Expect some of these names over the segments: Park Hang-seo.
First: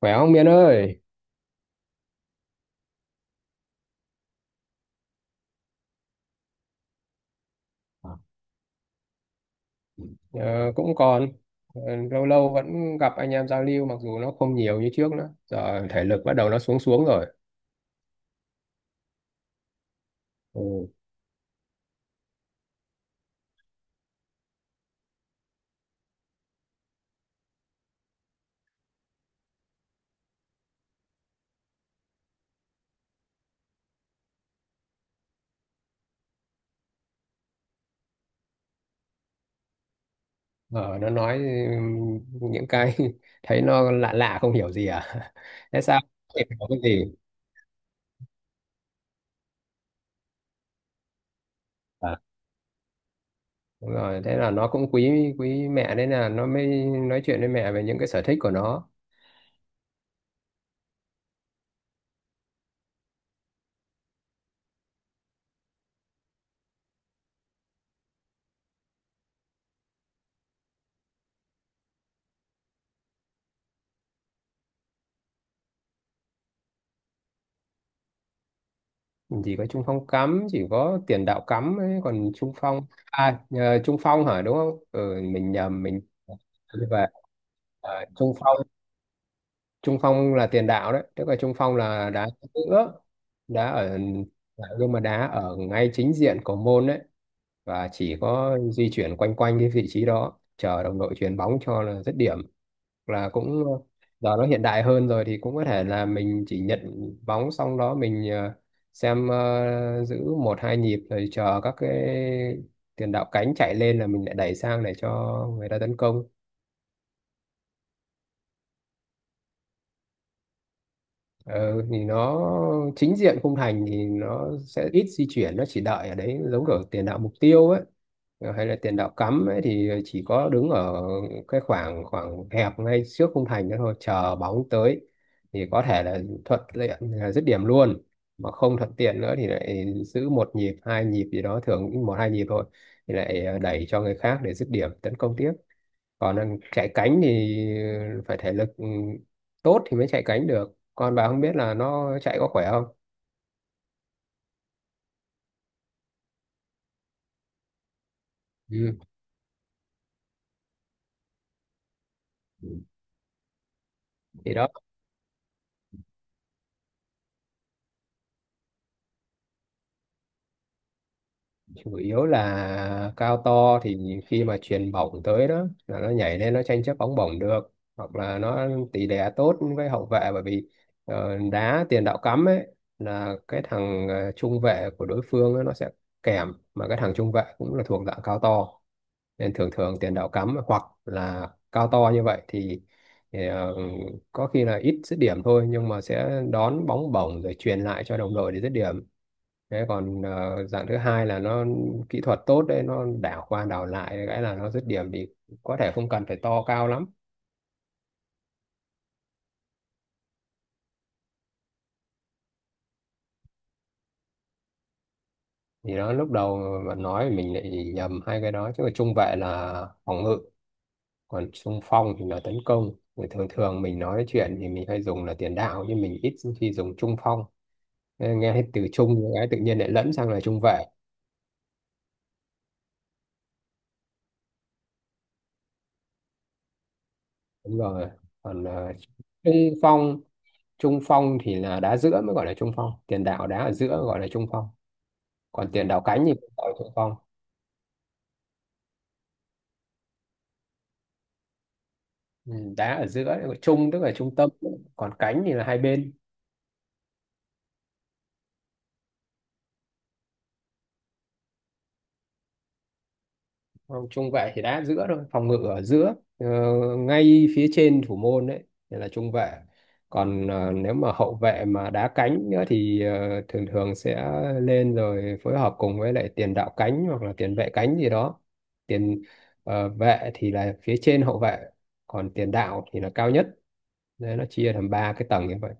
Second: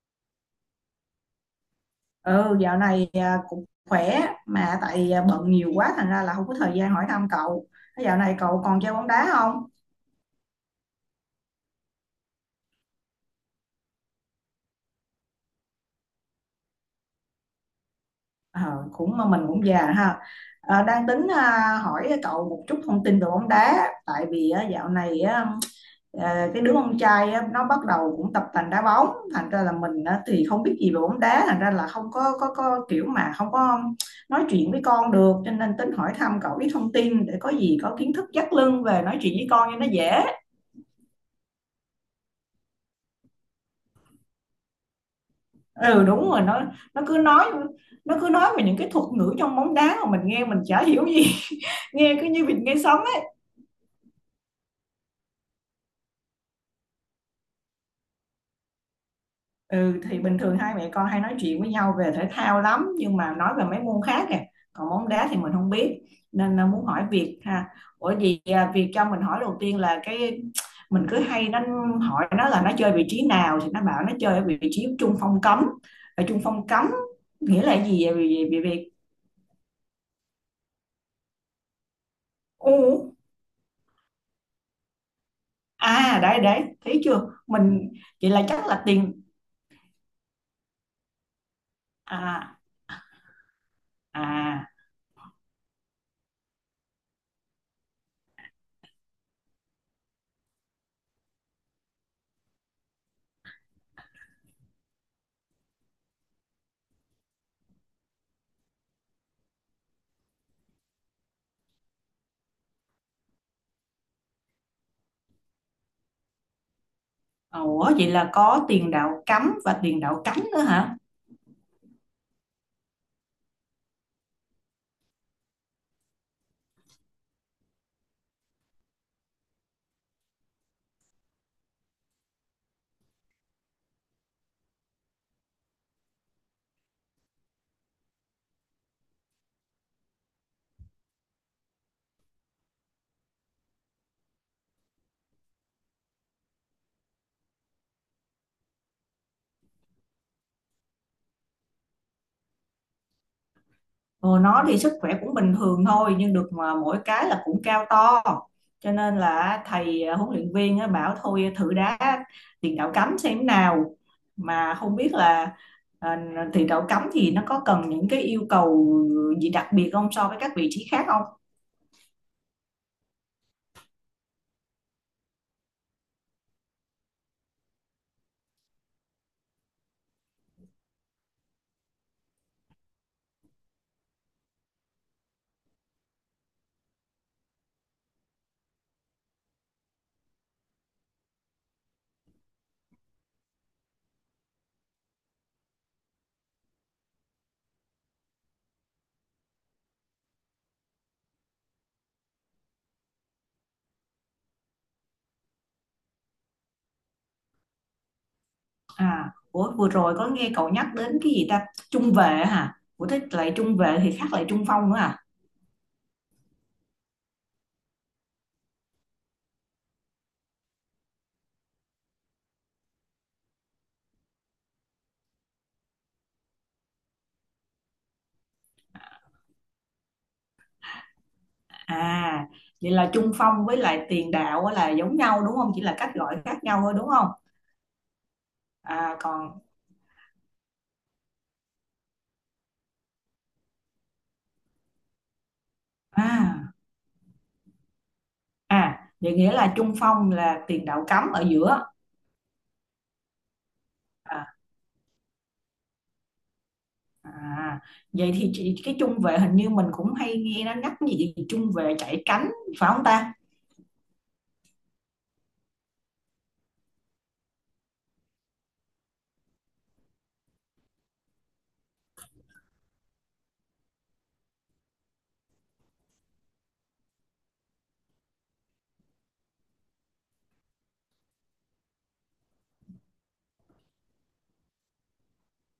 Khỏe không Miên ơi? Ừ, dạo này cũng khỏe mà bận nhiều quá thành ra là không có thời gian hỏi thăm cậu. Thế dạo À, này cậu còn chơi bóng đá không? ờ, cũng còn. Ờ, lâu lâu vẫn gặp anh em giao lưu mặc dù nó không nhiều như trước nữa. Giờ thể lực bắt đầu nó xuống xuống rồi. Ờ, cũng mà mình cũng già ha. Ờ, Ừ. đang tính hỏi cậu một chút thông tin về bóng đá tại vì dạo này á, cái đứa con trai á, nó bắt đầu cũng tập tành đá bóng thành ra là mình á, thì không biết gì về bóng đá thành ra là không có kiểu mà không có nói chuyện với con được, cho nên tính hỏi thăm cậu ít thông tin để có gì có kiến thức dắt lưng về nói chuyện với con cho nó dễ. Ờ, nó nói ừm, những cái thấy nó lạ lạ không hiểu gì à? Thế sao? Ừ, đúng rồi, Không nó hiểu cái nó gì? cứ nói, nó cứ nói về những cái thuật ngữ trong bóng đá mà mình nghe mình chả hiểu gì. À, Nghe cứ như vịt nghe sấm ấy. đúng rồi, thế là nó cũng quý quý mẹ nên là nó mới nói chuyện với mẹ về những cái sở thích của nó. Ừ, thì bình thường hai mẹ con hay nói chuyện với nhau về thể thao lắm, nhưng mà nói về mấy môn khác kìa, còn bóng đá thì mình không biết, nên là muốn hỏi Việt ha. Ủa Việt cho mình hỏi, đầu tiên là cái mình cứ hay hỏi nó là nó chơi vị trí nào, thì nó bảo nó chơi ở vị trí trung phong cấm. Ở trung phong cấm nghĩa là gì vậy Việt, Việt? Chỉ có trung phong cắm, chỉ có tiền đạo cắm ấy, còn trung phong Ừ. à, nhờ, trung phong hả, đúng không? Ừ, mình nhầm. Mình À, đấy đấy, đi thấy về. chưa. Mình Ờ, vậy trung là phong, chắc là tiền, trung phong là tiền đạo đấy, tức là trung phong là đá à giữa, đá ở, à. nhưng mà đá ở ngay chính diện của môn đấy, và chỉ có di chuyển quanh quanh cái vị trí đó chờ đồng đội chuyền bóng cho là dứt điểm, là cũng giờ nó hiện đại hơn rồi thì cũng có thể là mình chỉ nhận bóng xong đó mình xem, giữ một hai nhịp rồi chờ các cái tiền đạo cánh chạy lên là mình lại đẩy sang để cho người ta tấn công. Ủa vậy là có tiền đạo cắm và tiền đạo cánh nữa hả? Ờ, thì nó chính diện khung thành thì nó sẽ ít di chuyển, nó chỉ đợi ở đấy giống kiểu tiền đạo mục tiêu ấy. Ờ, hay là tiền đạo cắm ấy, thì chỉ có đứng ở cái khoảng khoảng hẹp ngay trước khung thành đó thôi, chờ bóng tới thì có thể là thuận tiện là dứt điểm luôn, mà không thuận tiện nữa thì lại giữ một nhịp hai nhịp gì đó, thường cũng một hai nhịp thôi, thì lại đẩy cho người khác để dứt điểm tấn công tiếp. Còn chạy cánh thì phải thể lực tốt thì mới chạy cánh được, còn bà không biết là nó chạy có khỏe không. Ồ, nó thì sức khỏe cũng bình thường thôi, nhưng được mà mỗi cái là cũng cao to, cho Ừ. nên là huấn luyện viên á, bảo thôi thử đá tiền đạo cắm xem thế nào. Thì đó, Mà không biết là à, tiền đạo cắm thì nó có cần những cái yêu cầu gì đặc biệt không so với các vị trí khác. chủ yếu là cao to thì khi mà chuyền bổng tới đó là nó nhảy lên nó tranh chấp bóng bổng được, hoặc là nó tỷ lệ tốt với hậu vệ, bởi vì đá tiền đạo cắm ấy là cái thằng trung vệ của đối phương ấy, nó sẽ kèm, mà cái thằng trung vệ cũng là thuộc dạng cao to, nên thường thường tiền đạo cắm hoặc là cao to như vậy thì, có khi là ít dứt điểm thôi, nhưng mà sẽ đón bóng bổng rồi truyền lại cho đồng đội để dứt điểm. Thế còn dạng thứ hai là nó kỹ thuật tốt đấy, nó đảo qua đảo lại cái là nó dứt điểm thì có thể không cần phải to cao lắm. À, ủa, vừa rồi có nghe cậu nhắc đến cái gì ta? Trung vệ hả? Ủa thế lại trung vệ thì khác lại trung phong nữa à? Thì nó lúc đầu bạn nói mình lại nhầm hai cái đó chứ, mà trung vệ là phòng ngự, còn trung phong thì là tấn công, thì thường thường mình nói chuyện thì mình hay dùng là tiền đạo, nhưng mình ít khi dùng trung phong, nên nghe hết từ trung cái tự nhiên lại lẫn sang là trung vệ. À, vậy là trung phong với lại tiền đạo á là giống nhau đúng không? Chỉ là cách gọi khác nhau thôi đúng không? Đúng rồi. Còn À trung còn, phong trung phong thì là đá giữa mới gọi là trung phong, tiền đạo đá ở giữa gọi là trung phong, còn tiền đạo cánh thì ở à thượng phong. à, vậy nghĩa là trung phong là tiền đạo cắm ở giữa. Ừ, đá ở giữa gọi là trung, tức là trung À, tâm, còn cánh thì là hai bên. à vậy thì chị, cái trung vệ hình như mình cũng hay nghe nó nhắc cái gì trung vệ chạy cánh, phải không ta? Không, trung vệ thì đá ở giữa thôi, phòng ngự ở giữa, ngay phía trên thủ môn đấy, thì là trung vệ. Còn nếu mà hậu vệ mà đá cánh nữa thì thường thường sẽ lên rồi phối hợp cùng với lại tiền đạo cánh hoặc là tiền vệ cánh gì đó. Tiền vệ thì là phía trên hậu vệ, còn tiền đạo thì là cao nhất. Đấy, nó chia thành ba cái tầng như vậy,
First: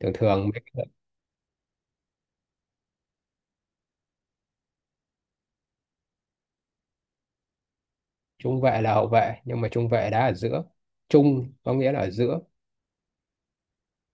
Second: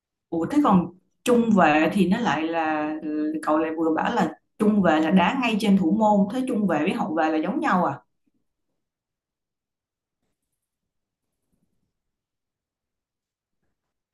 thường Ủa thường. thế còn trung vệ thì nó lại là, ừ, cậu lại vừa bảo là trung vệ là đá ngay trên thủ môn, thế trung vệ với hậu vệ là giống nhau à? Trung vệ là hậu vệ, nhưng mà trung vệ đá ở giữa, trung có nghĩa là ở giữa.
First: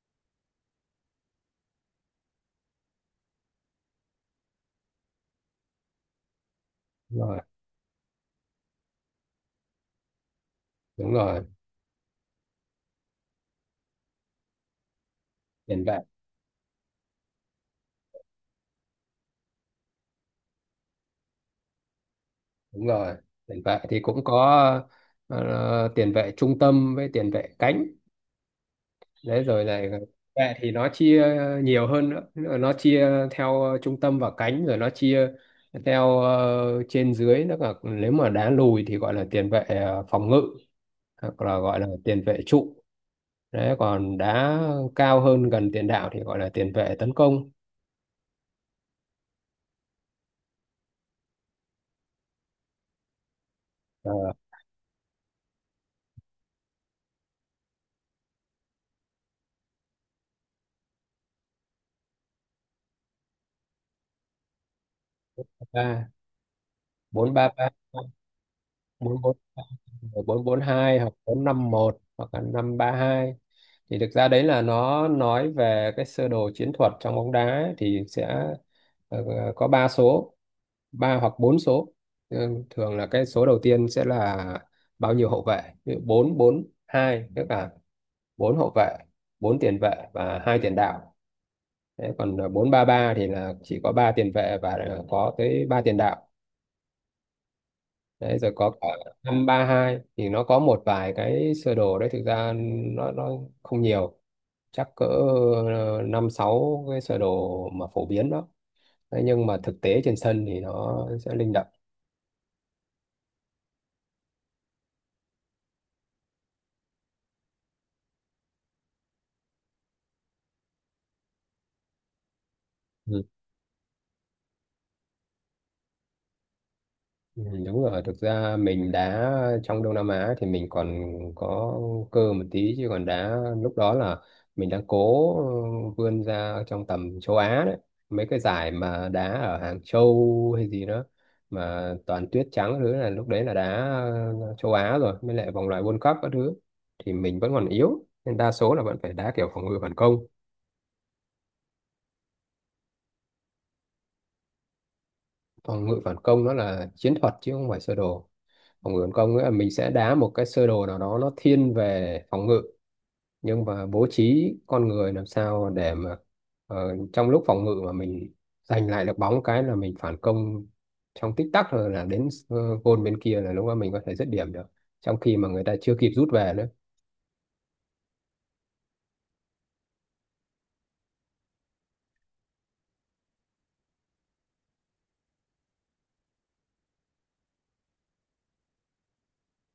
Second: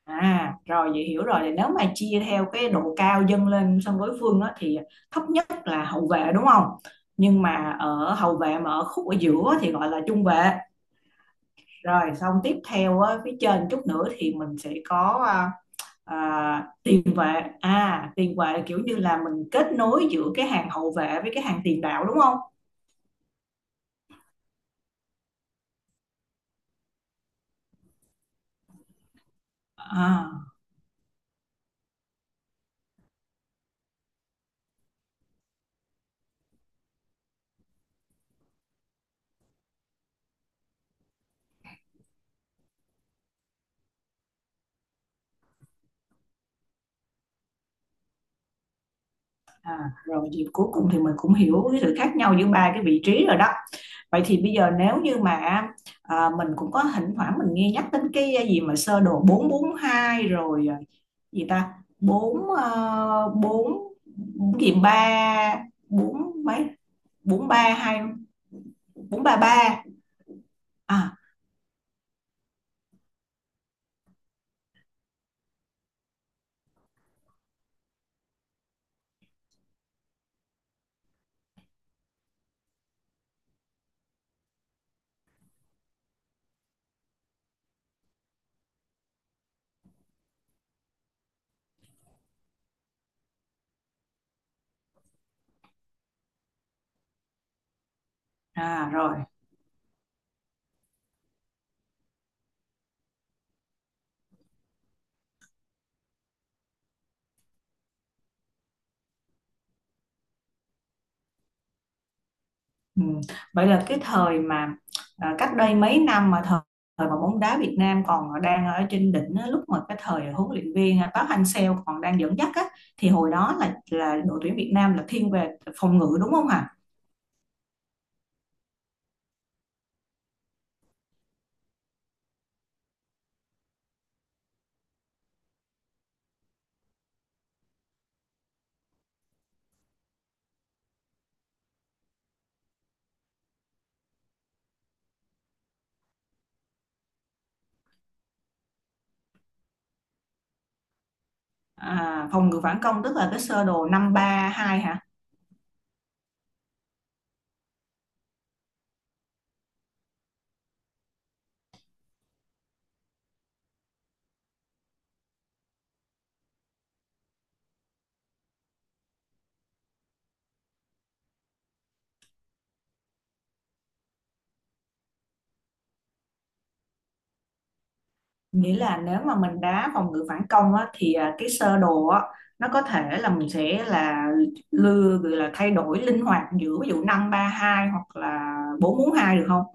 À rồi, vậy hiểu rồi, thì nếu mà chia theo cái độ cao dâng lên sân đối phương á, thì thấp nhất là hậu vệ đúng không. Đúng rồi. Nhưng mà ở hậu vệ mà ở khúc ở giữa thì gọi là trung vệ. Đúng rồi, Rồi xong tiếp theo á, phía trên chút nữa thì mình sẽ có tiền vệ. Tiền vệ. À, tiền vệ là kiểu như là mình kết nối giữa cái hàng hậu vệ với cái hàng tiền đạo đúng không. Đúng rồi, tiền vệ thì cũng có tiền vệ trung tâm với tiền vệ cánh. Đấy rồi này, À. vệ thì nó chia nhiều hơn nữa, nó chia theo trung tâm và cánh, rồi nó chia theo trên dưới, nó là nếu mà đá lùi thì gọi là tiền vệ phòng ngự, hoặc là gọi là tiền vệ trụ. Đấy, còn đá cao hơn gần tiền đạo thì gọi là tiền vệ tấn công. À, rồi thì cuối cùng thì mình cũng hiểu cái sự khác nhau giữa ba cái vị trí rồi đó. Ờ, Vậy thì bây giờ nếu như mà mình cũng có thỉnh thoảng mình nghe nhắc đến cái gì mà sơ đồ 442 rồi gì ta? Bốn bốn, bốn gì ba, Ba. bốn mấy? Bốn ba ba. Bốn bốn. 432, ba ba. 4-4-2 hoặc À, 4-5-1 hoặc là 5-3-2, thì thực ra đấy là nó nói về cái sơ đồ chiến thuật trong bóng đá ấy, thì sẽ ờ, có ba số, ba hoặc bốn số. Ừ, thường là cái số đầu tiên sẽ là bao nhiêu hậu vệ, ví dụ 4-4-2 tức là bốn hậu vệ, bốn tiền vệ và hai tiền đạo. Thế còn 4-3-3 thì là chỉ có ba tiền vệ và có tới ba tiền đạo. Đấy, rồi có cả à rồi. 5-3-2, thì nó có một vài cái sơ đồ đấy, thực ra nó không nhiều, chắc cỡ năm sáu cái sơ đồ mà phổ biến đó. Thế nhưng mà thực tế trên sân thì nó sẽ linh động. Ừ. Vậy là cái thời mà cách đây mấy năm mà thời, thời mà bóng đá Việt Nam còn đang ở trên đỉnh á, lúc mà cái thời huấn luyện viên Park Hang-seo còn đang dẫn dắt á, thì Ừ. hồi đó là đội tuyển Việt Nam là thiên về phòng ngự đúng không hả? Ừ, đúng rồi, thực ra mình đá trong Đông Nam Á thì mình còn có cơ một tí, chứ còn đá lúc đó là mình đang cố vươn ra trong tầm châu Á đấy, mấy cái giải mà đá ở Hàng Châu hay gì đó mà toàn tuyết trắng các thứ, là lúc đấy là đá châu Á, rồi mới lại vòng loại World Cup các thứ, thì mình vẫn còn yếu nên đa số là vẫn phải đá kiểu phòng ngự phản công. À, phòng ngự phản công tức là cái sơ đồ năm ba hai hả? Phòng ngự phản công nó là chiến thuật chứ không phải sơ đồ. Phòng ngự phản công nghĩa là mình sẽ đá một cái sơ đồ nào đó nó thiên về phòng ngự, nhưng mà bố trí con người làm sao để mà trong lúc phòng ngự mà mình giành lại được bóng cái là mình phản công trong tích tắc, rồi là đến gôn bên kia là lúc đó mình có thể dứt điểm được trong khi mà người ta chưa kịp rút về nữa. Nghĩa là nếu mà mình đá phòng ngự phản công á, thì cái sơ đồ á, nó có thể là mình sẽ là lưa gọi là thay đổi linh hoạt giữa ví dụ năm ba hai hoặc là bốn 4 hai được không?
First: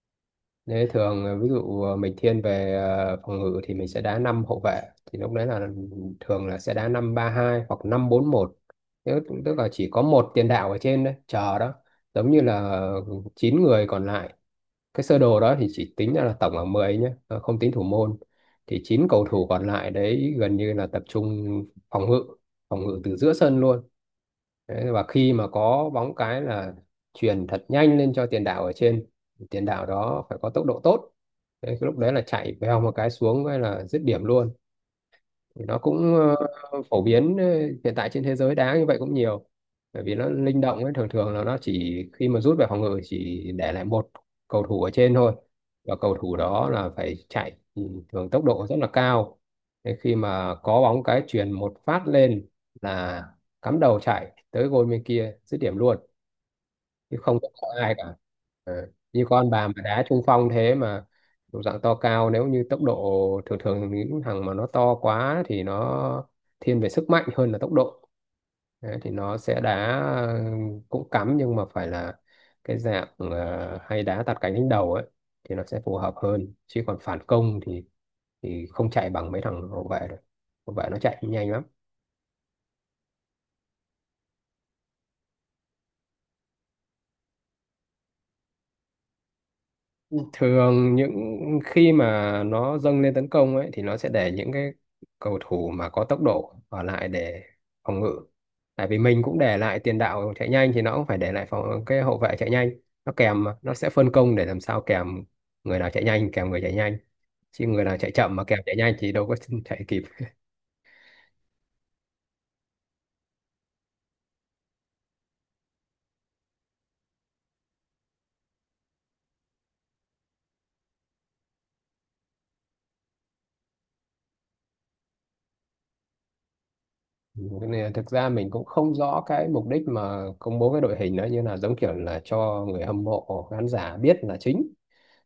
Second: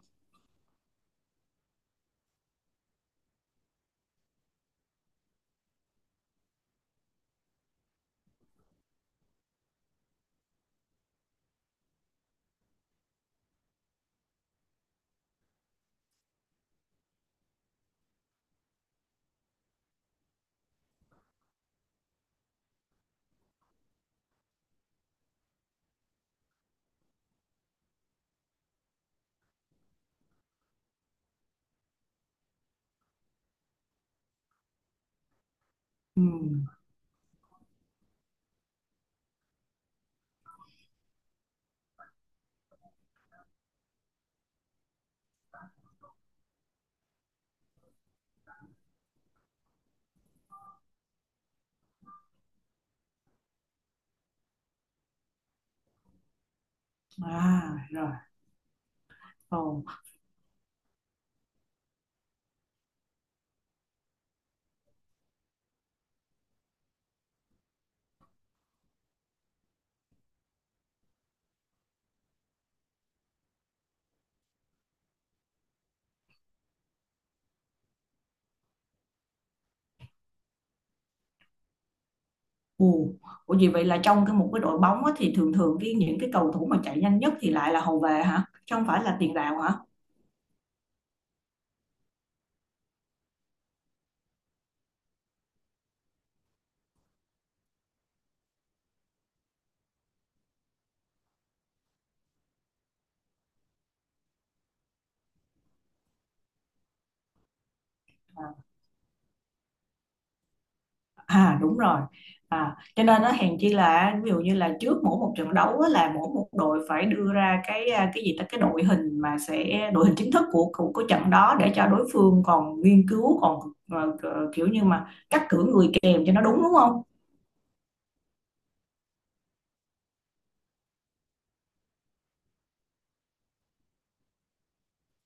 Thế thường ví dụ mình thiên về phòng ngự thì mình sẽ đá 5 hậu vệ, thì lúc đấy là thường là sẽ đá 5-3-2 hoặc 5-4-1, tức tức là chỉ có một tiền đạo ở trên đấy chờ đó, giống như là 9 người còn lại. Cái sơ đồ đó thì chỉ tính ra là tổng là 10 nhé, không tính thủ môn, thì chín cầu thủ còn lại đấy gần như là tập trung phòng ngự, phòng ngự từ giữa sân luôn. Đấy, và khi mà có bóng cái là chuyền thật nhanh lên cho tiền đạo ở trên, tiền đạo đó phải có tốc độ tốt. Đấy, cái lúc đấy là chạy vèo một cái xuống hay là dứt điểm luôn, thì nó cũng Ừ. Phổ biến, hiện tại trên thế giới đá như vậy cũng nhiều, bởi vì nó linh động ấy, thường thường là nó chỉ khi mà rút về phòng ngự chỉ để lại một cầu thủ ở trên thôi, và cầu thủ đó là phải chạy thường tốc độ rất là cao. Thế khi mà có bóng cái chuyền một phát lên là cắm đầu chạy tới gôn bên kia dứt điểm luôn, chứ không có sợ À ai rồi, cả. Ờ, như con bà mà ồ, đá trung phong thế mà độ dạng to cao, nếu như tốc độ, thường thường những thằng mà nó to quá thì nó thiên về sức mạnh hơn là tốc độ. Đấy, thì nó sẽ đá ờ, cũng cắm nhưng mà phải là cái dạng hay đá tạt cánh đánh đầu ấy, thì nó sẽ phù hợp hơn, chứ còn phản công thì không chạy bằng mấy thằng hậu vệ được, hậu vệ nó chạy nhanh lắm. ồ. Ủa vậy vậy là trong cái một cái đội bóng á, thì thường thường cái những cái cầu thủ mà chạy nhanh nhất thì lại là hậu vệ hả? Chứ không phải là tiền đạo hả? Thường những khi mà nó dâng lên tấn công ấy thì nó sẽ để những cái cầu thủ mà có tốc độ ở lại để phòng ngự, tại vì mình cũng để lại tiền đạo chạy nhanh thì nó cũng phải để lại phòng cái hậu vệ chạy nhanh, nó kèm mà, nó sẽ phân công để làm sao kèm, người nào chạy nhanh kèm người chạy nhanh, chứ người nào chạy chậm mà À, kèm chạy nhanh thì đâu có chạy kịp. à, đúng rồi. À, cho nên nó hèn chi là ví dụ như là trước mỗi một trận đấu á, là mỗi một đội phải đưa ra cái cái gì ta, cái đội hình mà sẽ đội hình chính thức của trận đó để cho đối phương còn nghiên cứu còn ờ, kiểu như mà cắt cử người kèm cho nó đúng, đúng không? Thế nên thực ra mình cũng không rõ cái mục đích mà công bố cái đội hình đó, như là giống kiểu là cho người hâm mộ khán giả biết là chính,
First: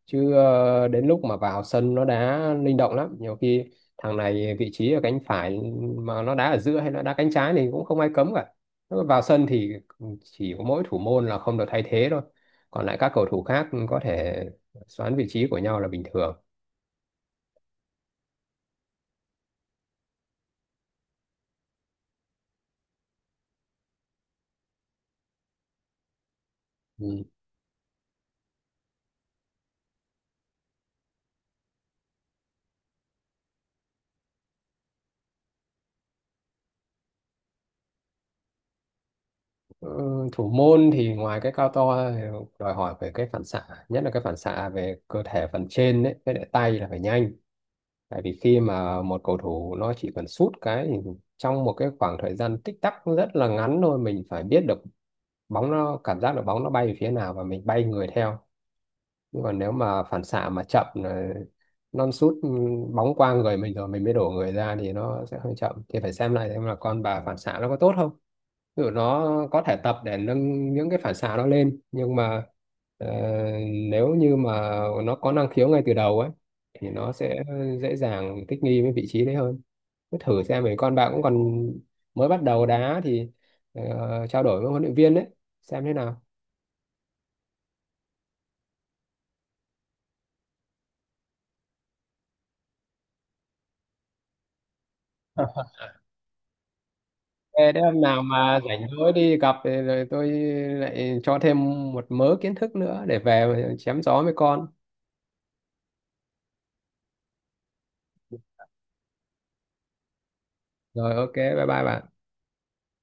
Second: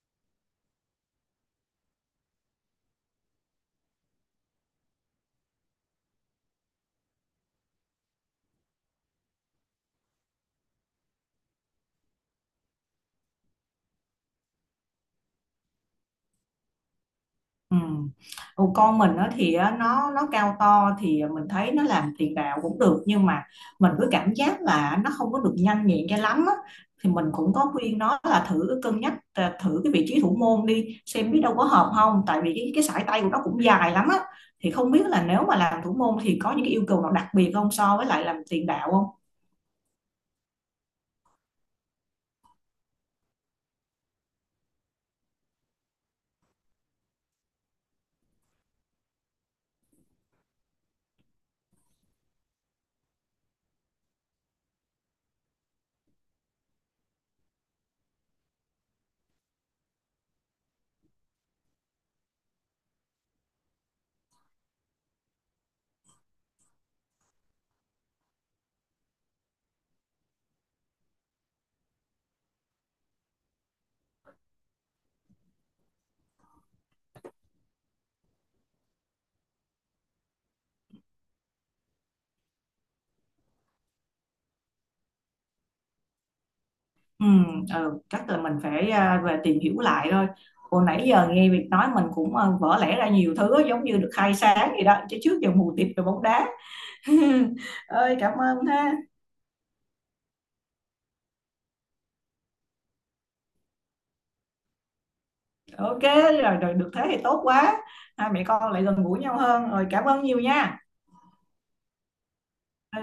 chứ đến lúc mà vào sân nó đá linh động lắm, nhiều khi thằng này vị trí ở cánh phải mà nó đá ở giữa hay nó đá cánh trái thì cũng không ai cấm cả. Nó vào sân thì chỉ có mỗi thủ môn là không được thay thế thôi, còn lại các cầu thủ khác có thể xoán vị trí của nhau là bình thường. Ừ. Còn con mình nó thì á, nó cao to thì mình thấy nó làm tiền đạo cũng được, nhưng mà mình cứ cảm giác là nó không có được nhanh nhẹn cho lắm á. Thì Ừ. mình cũng có khuyên nó là thử cân nhắc thử cái vị trí thủ môn đi xem biết đâu có hợp không, tại vì cái sải tay của nó cũng dài lắm á, thì không biết là nếu mà làm thủ môn thì có những cái yêu cầu nào đặc biệt không so với lại làm tiền đạo không. Ừ, thủ môn thì ngoài cái cao to thì đòi hỏi về cái phản xạ, nhất là cái phản xạ về cơ thể phần trên đấy với lại tay là phải nhanh. Tại vì khi mà một cầu thủ nó chỉ cần sút cái thì trong một cái khoảng thời gian tích tắc rất là ngắn thôi, mình phải biết được bóng, nó cảm giác được bóng nó bay về phía nào và mình bay người theo. Nhưng còn nếu mà phản xạ mà chậm là non sút, bóng qua người mình rồi mình mới đổ người ra thì nó sẽ hơi chậm. Thì phải xem lại xem là con bà phản xạ nó có tốt không. Ví dụ nó có thể tập để nâng những cái phản xạ nó lên, nhưng mà ờ, nếu như mà nó có năng khiếu ngay từ đầu ấy thì nó sẽ dễ dàng thích nghi với vị trí đấy hơn. Cứ thử xem, mấy con bạn cũng còn mới bắt đầu đá thì trao đổi với huấn luyện viên đấy xem thế nào. Ừ, ừ, chắc là mình phải về tìm hiểu lại thôi. Hồi nãy giờ nghe Việt nói mình cũng vỡ lẽ ra nhiều thứ, giống như được khai sáng gì đó, chứ trước Ờ. giờ mù tịt về bóng đá. Thế đấy, hôm Ơi nào cảm mà ơn rảnh ha. rỗi đi gặp thì rồi tôi lại cho thêm một mớ kiến thức nữa để về chém gió với con. Ok rồi, rồi được thế thì tốt quá. Hai mẹ con lại gần gũi nhau hơn. Rồi cảm ơn nhiều nha. Rồi, OK, bye bye bạn. Ừ.